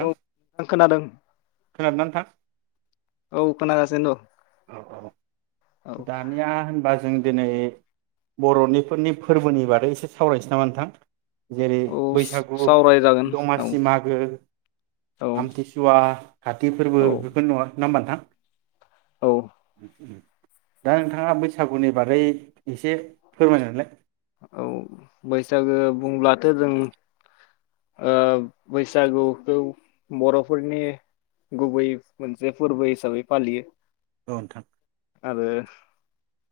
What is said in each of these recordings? औ आं खोनादों खोनादों ना नोंथां औ खोनागासिनो दन औ औ दानिया होनबा जों दिनै बरनिफोरनि फोरबोनि बादै एसे सावरायसै नामा नोंथां जेरै औ बैसागु सावरायजागोन औ दमासि मागो औ आमथिसुवा खाथि फोरबो औ बेफोरखौ नङा नङा होमबा नोंथां औ दा नोंथाङा बैसागुनि बागै एसे फोरमाय नालाय औ बैसागो बुंब्लाथ जों बैसागुखौ बरफोरनि गुबै मोनसे फोरबो हिसाबै फालियो औ नोंथां आरो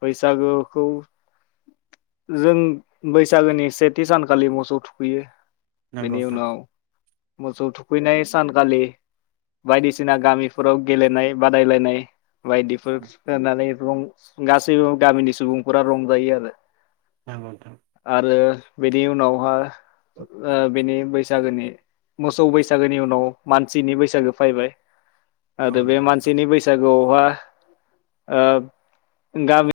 बैसागोखौ जों बैसागोनि सेथि सानखालि मोसौ थुखैयो नंगौ बेनि उ नोंथां नाव मोसौ थुखैनाय सानखालि बायदिसिना गामिफोराव गेलेनाय बादायलायनाय बायदिफोर सिखारनानै रं गासैबो गामिनि सुबुंफोरा रंजायो आरो नंगौ नोंथां आरो। बेनि उनावहा ओ बिनि बैसागोनि मोसौ बैसागोनि उनाव मानसिनि बैसागो फैबाय। आदो औ बे नंगौ नोंथां मानसिनि बैसागु। बा ओ गामि।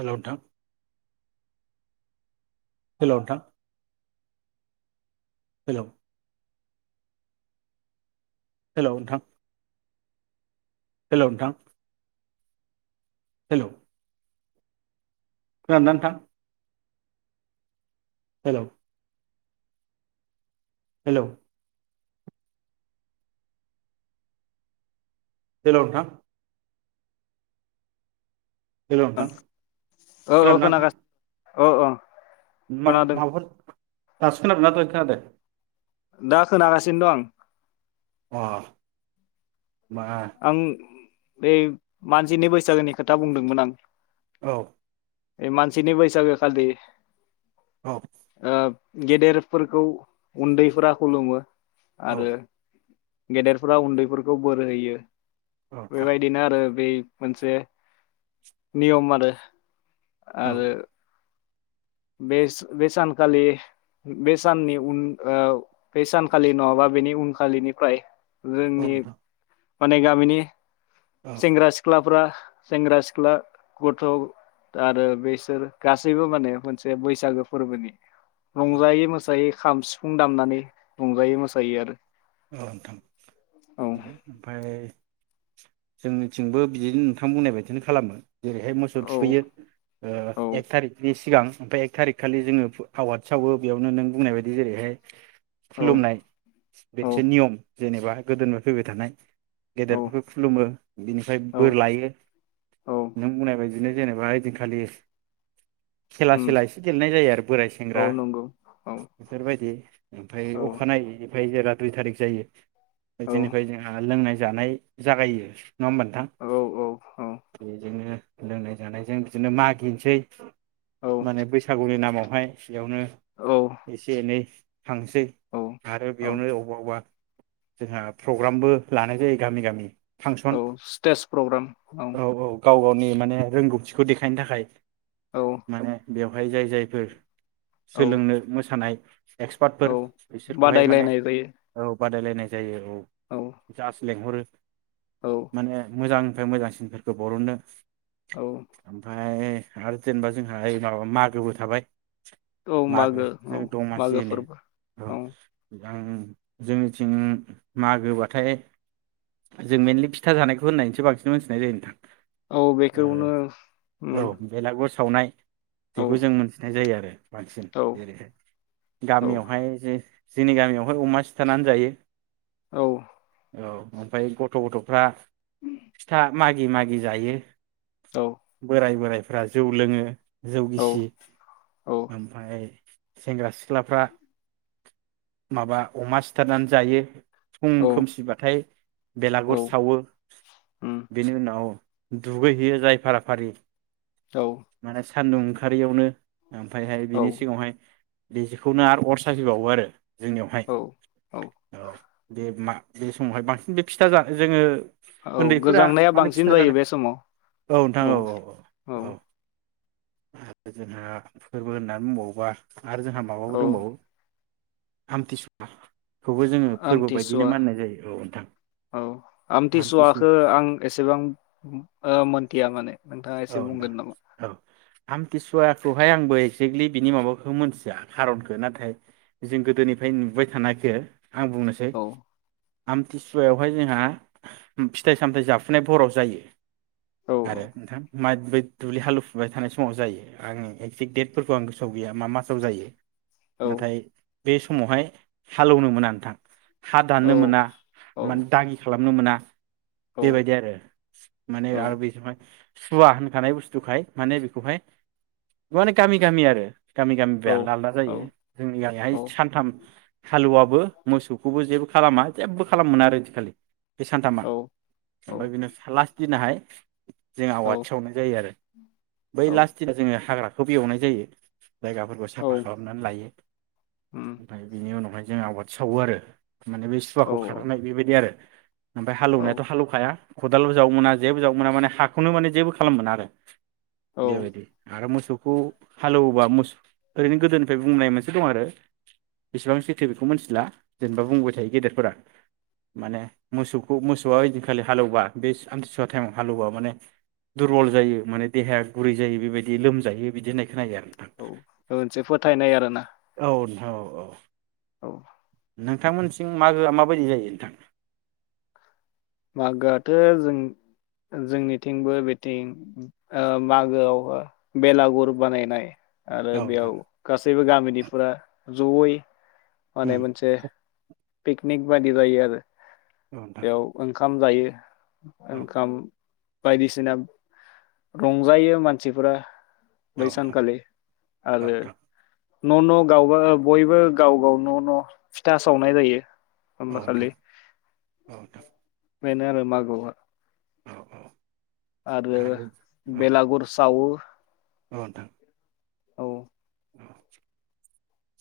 हेलौ नोंथां। हेलौ नोंथां। हेलौ। हेलौ नोंथां। हेलौ नोंथां। हेलौ। खोनादोंना नोंथां। हेलौ। हेलौ। हेलौ नोंथां। हेल' नोंथां औ औ खोनादोंना नोंथां खोनागा औ ओ। मा माबाफोर। दासो खोनादोंना दहाय खोनादों। दा खोनागासिनो दं। अ। बा। आं बे मानसिनि बैसागोनि खोथा बुंदोंमोन आं। औ। ओइ मानसिनि बैसागोखालि। औ ओ। गेदेरफोरखौ उन्दैफोरा खुलुमो। औ आरो। गेदेरफोरा उन्दैफोरखौ बोर होयो। औ नोंथां बेबायदिनो आरो बे। मोनसे नियम आरो। औ आरो। बे बे सानखालि बे साननि उन ओ बे सानखालि नङाबा बेनि उनखालिनिफ्राय। औ जोंनि। नोंथां माने गामिनि। औ सेंग्रा सिख्लाफ्रा। सेंग्रा सिख्ला गथ आरो बेसोर गासैबो माने मोन बे बैसागो फोरबोनि औ रंजायो मोसायो। खाम सिफुं दामनानै रंजायो मोसायो आरो। औ नोंथां औ ओमफाय जोंनिथिंबो बिदिनो नोंथां बुंनाय बायदिनो खालामो। जेरैहाय मोसौ औ थुखैयो ओ एक औ थारिकनि सि सिगां ओमफाय एक थारिकखालि जोंङो फु आवाथि सावो बेयावनो नों बुंनाय बायदि जेरैहाय। औ खुलुमनाय औ मोनसे नियम जेनेबा गोदोनिफ्राय फैबाय थानाय। औ गेदेरफोर खुलुमो बिनिफ्राय औ बोर लायो औ नों बुंनाय बायदि बिदिनो जेनेबा ओइदिनखालि खेला उम सेला एसे गेलेनाय जायो आरो बोराय औ सेंग्रा नंगौ औ बेफोरबायदि। ओमफाय औ अखानायैनिफ्राय जेला दुइ थारिख जायो। औ ओइदिनिफ्राय जोंहा लोंनाय जानाय जागायो। नङा होमबा नोंथां औ बेजोंनो लोंनाय जानायजों बिदिनो मागिनसै। औ माने बैसागुनि नामाव। ओमफाय बेयावनो औ एसे एनै थांसै औ आरो औ बेयावनो जोंहा प्रग्रामबो लानाय जायो गामि गामि। फांसन औ स्टेज प्रग्राम औ। गाव गावनि माने रोंगौथिखौ देखायनो थाखाय। औ माने बेवहाय जाय जायफोर औ सोलोंनो मोसानाय औ एक्सपार्टफोर बिसोरखौहाय माने बादायलायनाय जायो औ बादायलायनाय जायो। औ। जास्ट लेंहरो। औ माने मोजां ओमफाय मोजांसिनफोरखौ बरननो। औ। ओमफ्राय आरो जेनेबा जोंहा ओइ माबा मागोबो थाबाय। औ मागो औ मागो फोरबो औ। दां जोंनिथिं मागोबाथाय जों मेनलि फिथा जानायखौ होननानैसो बांसिन मोनथिनाय जायो नोंथां। औ बेखौनो उम ओ औ बेलागुर सावनाय र् औ बेखौ जों मोनथिनाय जायो आरो। बांसिन औ जेरैहाय औ गामियावहाय जे जोंनि गामियावहाय अमा सि सिथारनानै जायो। औ। औ ओमफ्राय गथ' गथफ्रा फिथा मागि मागि जायो। औ बोराय बोराय फोरा जौ लोङो। जौ गिसि औ औ ओमफाय सेंग्रा सिख्लाफ्रा माबा अमा सिथारनानै जायो फुं औ खोमसिबाथाय बेलागुर सावो उम बेनि उनाव दुगैहैयो जाय फाराफारि। औ। माने सान्दुं ओंखारियावनो ओमफ्रायहाय औ बिनि सिगाङावहाय बेजेखौनो आरो अर साफैबावो आरो। जोंनियावहाय औ औ औ बे मा बे समावहाय बांसिन बे फिथा जानो जोङो औ उन्दैफोरा गोजांनाया माने बांसिन फिथा जायो जानाय बे समाव औ औ। आरो जोंहा फोरबो होननानै बुंबावोबा आरो जोंहा माबाबो औ दंबावो। आमतिसुवा आमतिसुवा औ नोंथां औ आमथिसु आमतिसुवाखो आं एसेबां मोनथिया माने। नोंथाङा एसे बुंगोन नामा? आमतिसुवाखौहाय आंबो एक्जेक्टलि बिनि माबाखौ मोनथिया खारनखो नाथाय जों गोदोनिफ्राय नुबाय थानायखो आं बुंनोसै औ आमथिसुवायावहाय जोंहा फिथाइ सामथायाइ जाफुनाय भराव जायो। औ आरो नोंथां। मातबै दुब्लि हालुफुबाय थानाय समाव जायो आं एकजेक डेटफोरखौ आं गोसोआ गैया मा मासाव जायो। औ नाथाय बे समावहाय हालौनो मोना नोंथां हा औ दाननो मोना औ मान दागि खालाम नुनो मोना औ बेबायदि आरो माने औ आरो बे जुमाय सुवा होनखानाय बुस्थुहाय माने बेखौहाय माने गामि गामि आरो गामि गामि बो औ आलदा आलदा जायो जोंनि गामिहाय औ सानथाम हालुवाबबो मोसौखौबो जेबो खालामा जेबबो खालमोना आरो यैदिनखालि। बे सानथामा ओमफाय औ बेना सालास दिनाहाय जों औ आवाथिसावनाय जायो आरो। बै औ लास्ट दिना जोङो हाग्रा फफि एवनाय जायो। जायगाफोरखौ औ साफा खालामनानै लायो उम ओमफाय बिनि उनावहाय जों आवथि सावो आरो। माने बे औ सुवाखौ खारहोनाय बेबायदि आरो। ओमफाय औ हालौवनायाथ' हालौखाया। खदालबो जावनो मोना जेबो जावनो मोना माने हा खौनो माने जेबो खालामोन आरो। औ बेबायदि आरो मोसौ खौ हालेवोबा मोस ओरैनो गोदोनिफ्राय बुंनाय मोनसे दं आरो बेसेबां सैथो बेखौ मोनथिला जेनेबा बुंबाय थायो गेदेरफोरा माने मोसौखौ मोसौआ ओइदिनखालि हालौबा बे आमथिसुवा टाइमाव हालेवबा माने दुरबल जायो माने देहाया गुरै जायो बेबायदि लोमजायो बिदि होननाय खोनायो आरो। औ ओनसो फोथायनाय आरोना। औ नोंथां औ औ। औ। नोंथांमोननिथिं मागोआ माबायदि जायो नोंथां? मागोआथो जों जोंनिथिंबो बेथिं ओ मागोआव ओ बेलागुर बानायनाय आरो औ बेयाव नोंथां गासैबो गामिनिफोरा जयै उम माने मोनसे पिकनिक बादि जायो आरो। अ नोंथां। बेयाव ओंखाम जायो। औ ओंखाम बायदिसिना रंजायो मानसिफोरा औ बैसान नोंथां औ नोंथां औ खालि आरो न न गावबा गाव बयबो गाव गाव न न फिथा सावनाय जायो। नोंथां औ ओमबाखालि नोंथां बेनो आरो मागोवहा औ औ आरो बेलागुर सावो। अ नोंथां। औ अ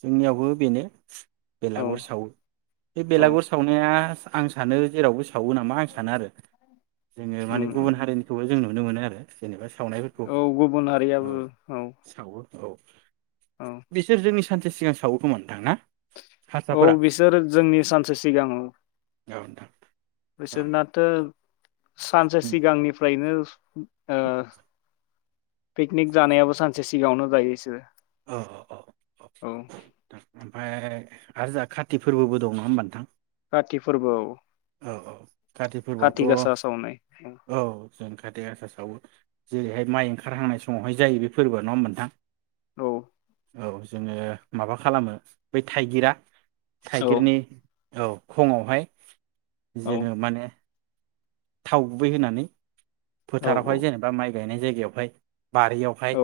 जोंनियावबो बेनो औ बेलागुर सावो बे औ बेलागुर सावनाया आं सानो जेरावबो सावो नामा आं सानो आरो जोङो माने गुबुन उम हारिनिखौबो जों नुनो मोनो आरो। जेनेबा सावनायफोरखौ औ गुबुन औ हारियाबो औ। सावो औ औ बिसोर जोंनि सानसे सिगां सावो खोमा नोंथां ना? औ हारसाफोरा बिसोर जोंनि सानसे सिगां औ औ नोंथां औ बिसोरनाथ सानसे उम सिगांनिफ्रायनो [inaudible] ओ पिकनिक जानायाबो सानसे सिगाङावनो जायो इसोरो। औ औ औ औ। नोंथां ओमफ्राय आरो जोंहा काति फोरबोबो दं नङा होमबा नोंथां? काति फोरबोआव औ औ काति फोरबोआवथ' सावनाय औ जों कातिगासा सावो जेरैहाय माइ ओंखारहांनाय समावहाय जायो बे फोरबोआ नङा होमबा नोंथां? औ। औ जोङो माबा खालामो बै थाइगिरा औ थाइगिर नि औ। खङावहाय औ जोङो माने थाव गुबै होनानै औ औ फोथारावहाय जेनेबा माइ गायनाय जायगायावहाय बारियावहाय औ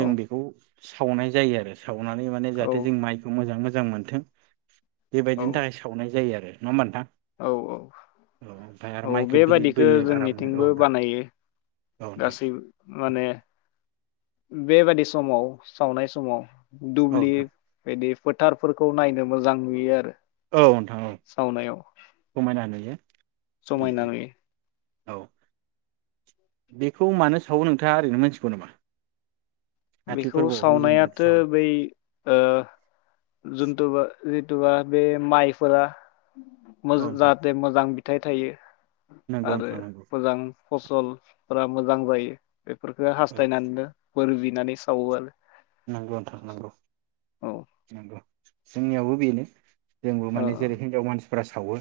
औ बेखौ सावनाय जायो आरो। सावनानै माने जाहाथे औ जों माइखौ मोजां मोजां मोजां मोनथों। बेबायदिनि थाखाय सावनाय जायो आरो। नङा होमबा नोंथा। औ औ औ माइखौ बिलिद बेबादिखौ बोयो आरामनो औ जोंनिथिंबो नोंथां बानाय नायो औ नोंथां गासै माने बेबादि समाव सावनाय समाव औ दुबलि नोंथां बेदि फोथारफोरखौ नायनो मोजां नुयो आरो। औ नोंथां औ सावनायाव समायना नुयो उम समायना उम। नुयो औ बेखौ मानो सावो नोंथाङा ओरैनो मिथिगौ नामा? काति बेखौ फोरबोआवहाय जों बाथि सावनायाथ सावो बै औ जुन्थुबा जितुआ बे माइफोरा औ मज नोंथां जाहाथे मोजां फिथाइ थायो। नंगौ आरो नोंथां नंगौ मोजां फसलफोरा मोजां जायो। बेफोरखो औ हास्थायनानैनो बोर बिनानै सावो आरो। नंगौ नोंथां नंगौ औ नंगौ। जोंनियावबो बेनो। जोंबो माने जेरै हिनजाव मानसि फोरा सावो।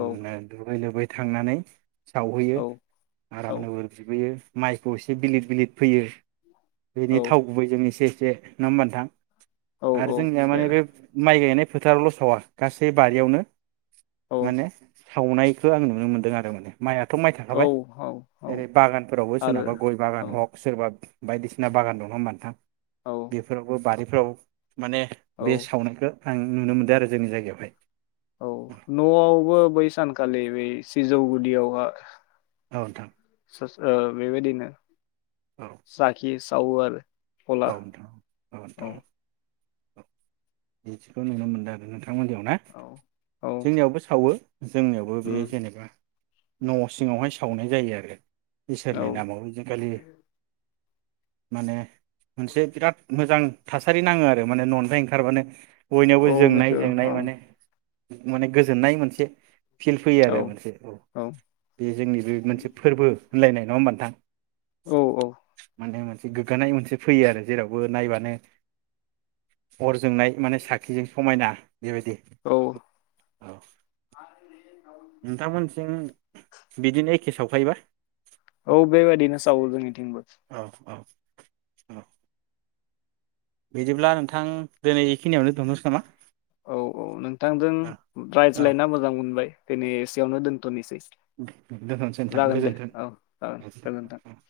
ओ दुगै लोबै थांनानै सावहैयो औ औ आरामनो बोर बिबोयो माइखौ एसे बिलिद बिलिद फैयो। औ बेनि थाव जों एसे एसे नङा होनबा नोंथां? औ आरो औ जोंनिया माने बे माइ गायनाय फोथारावल' सावा गासै बारियावनो औ माने सावनायखौ आं नुनो मोन्दों आरो माने। माइआथ' माइ औ थाखाबाय औ औ ओरै बागानफोरावबो आरो सोरनाबा गय बागान औ हक सोरबा बायदिसिना बागान दं नङा होनबा नोंथां? औ बेफोरावबो बारि औ। माने औ बे सावनायखो आं नुनो मोनदों आरो जोंनि जायगायावहाय। औ न'आवबो बै सानखालि बै सिजौ गुदियावहा औ नोंथां। [unintelligible] ओ बेबायदिनो औ साखि सा सावो आरो। औ गला नोंथां औ नोंथां। बिदिखौ नुनो मोनदो आरो नोंथां मोननियाव ना औ औ जोंनियाबो सावो। जोंनियावबो बे उम जेनेबा न' सिङावहाय सावनाय जायो आरो। औ इसोरनि नामाव ओइदिनखालि माने मोनसे बिराद मोजां थासारि नाङो आरो माने न'निफ्राय ओंखारबानो। बयनियावबो औ जोंनाय बेखौ जोंनाय औ माने माने गोजोननाय मोनसे फिल फैयो औ आरो मोनसे औ जे जोंनि बे मोनसे फोरबो होनलायनाय नङा होनबा नोंथां। औ औ। माने मोनसे गोग्गानाय मोनसे फैयो आरो जेरावबो नायबानो जोंनाय माने साखिजों समायना बेबायदि औ औ। नोंथांमोनथिं बिदिनो एखे सावखायोबा? औ बे बायदिनो सावो जोंनिथिं औ औ। औ। बिदिब्ला नोंथां दिनै एखिनियावनो दोनथ'सै नामा? औ औ नोंथांजों औ रायज्लायना मोजां मोनबाय। दिनै एसेयावनो दोनथ'निसै। दोनथ'नसै नोंथां जागोन गोजोन्थों। गोजोनथों।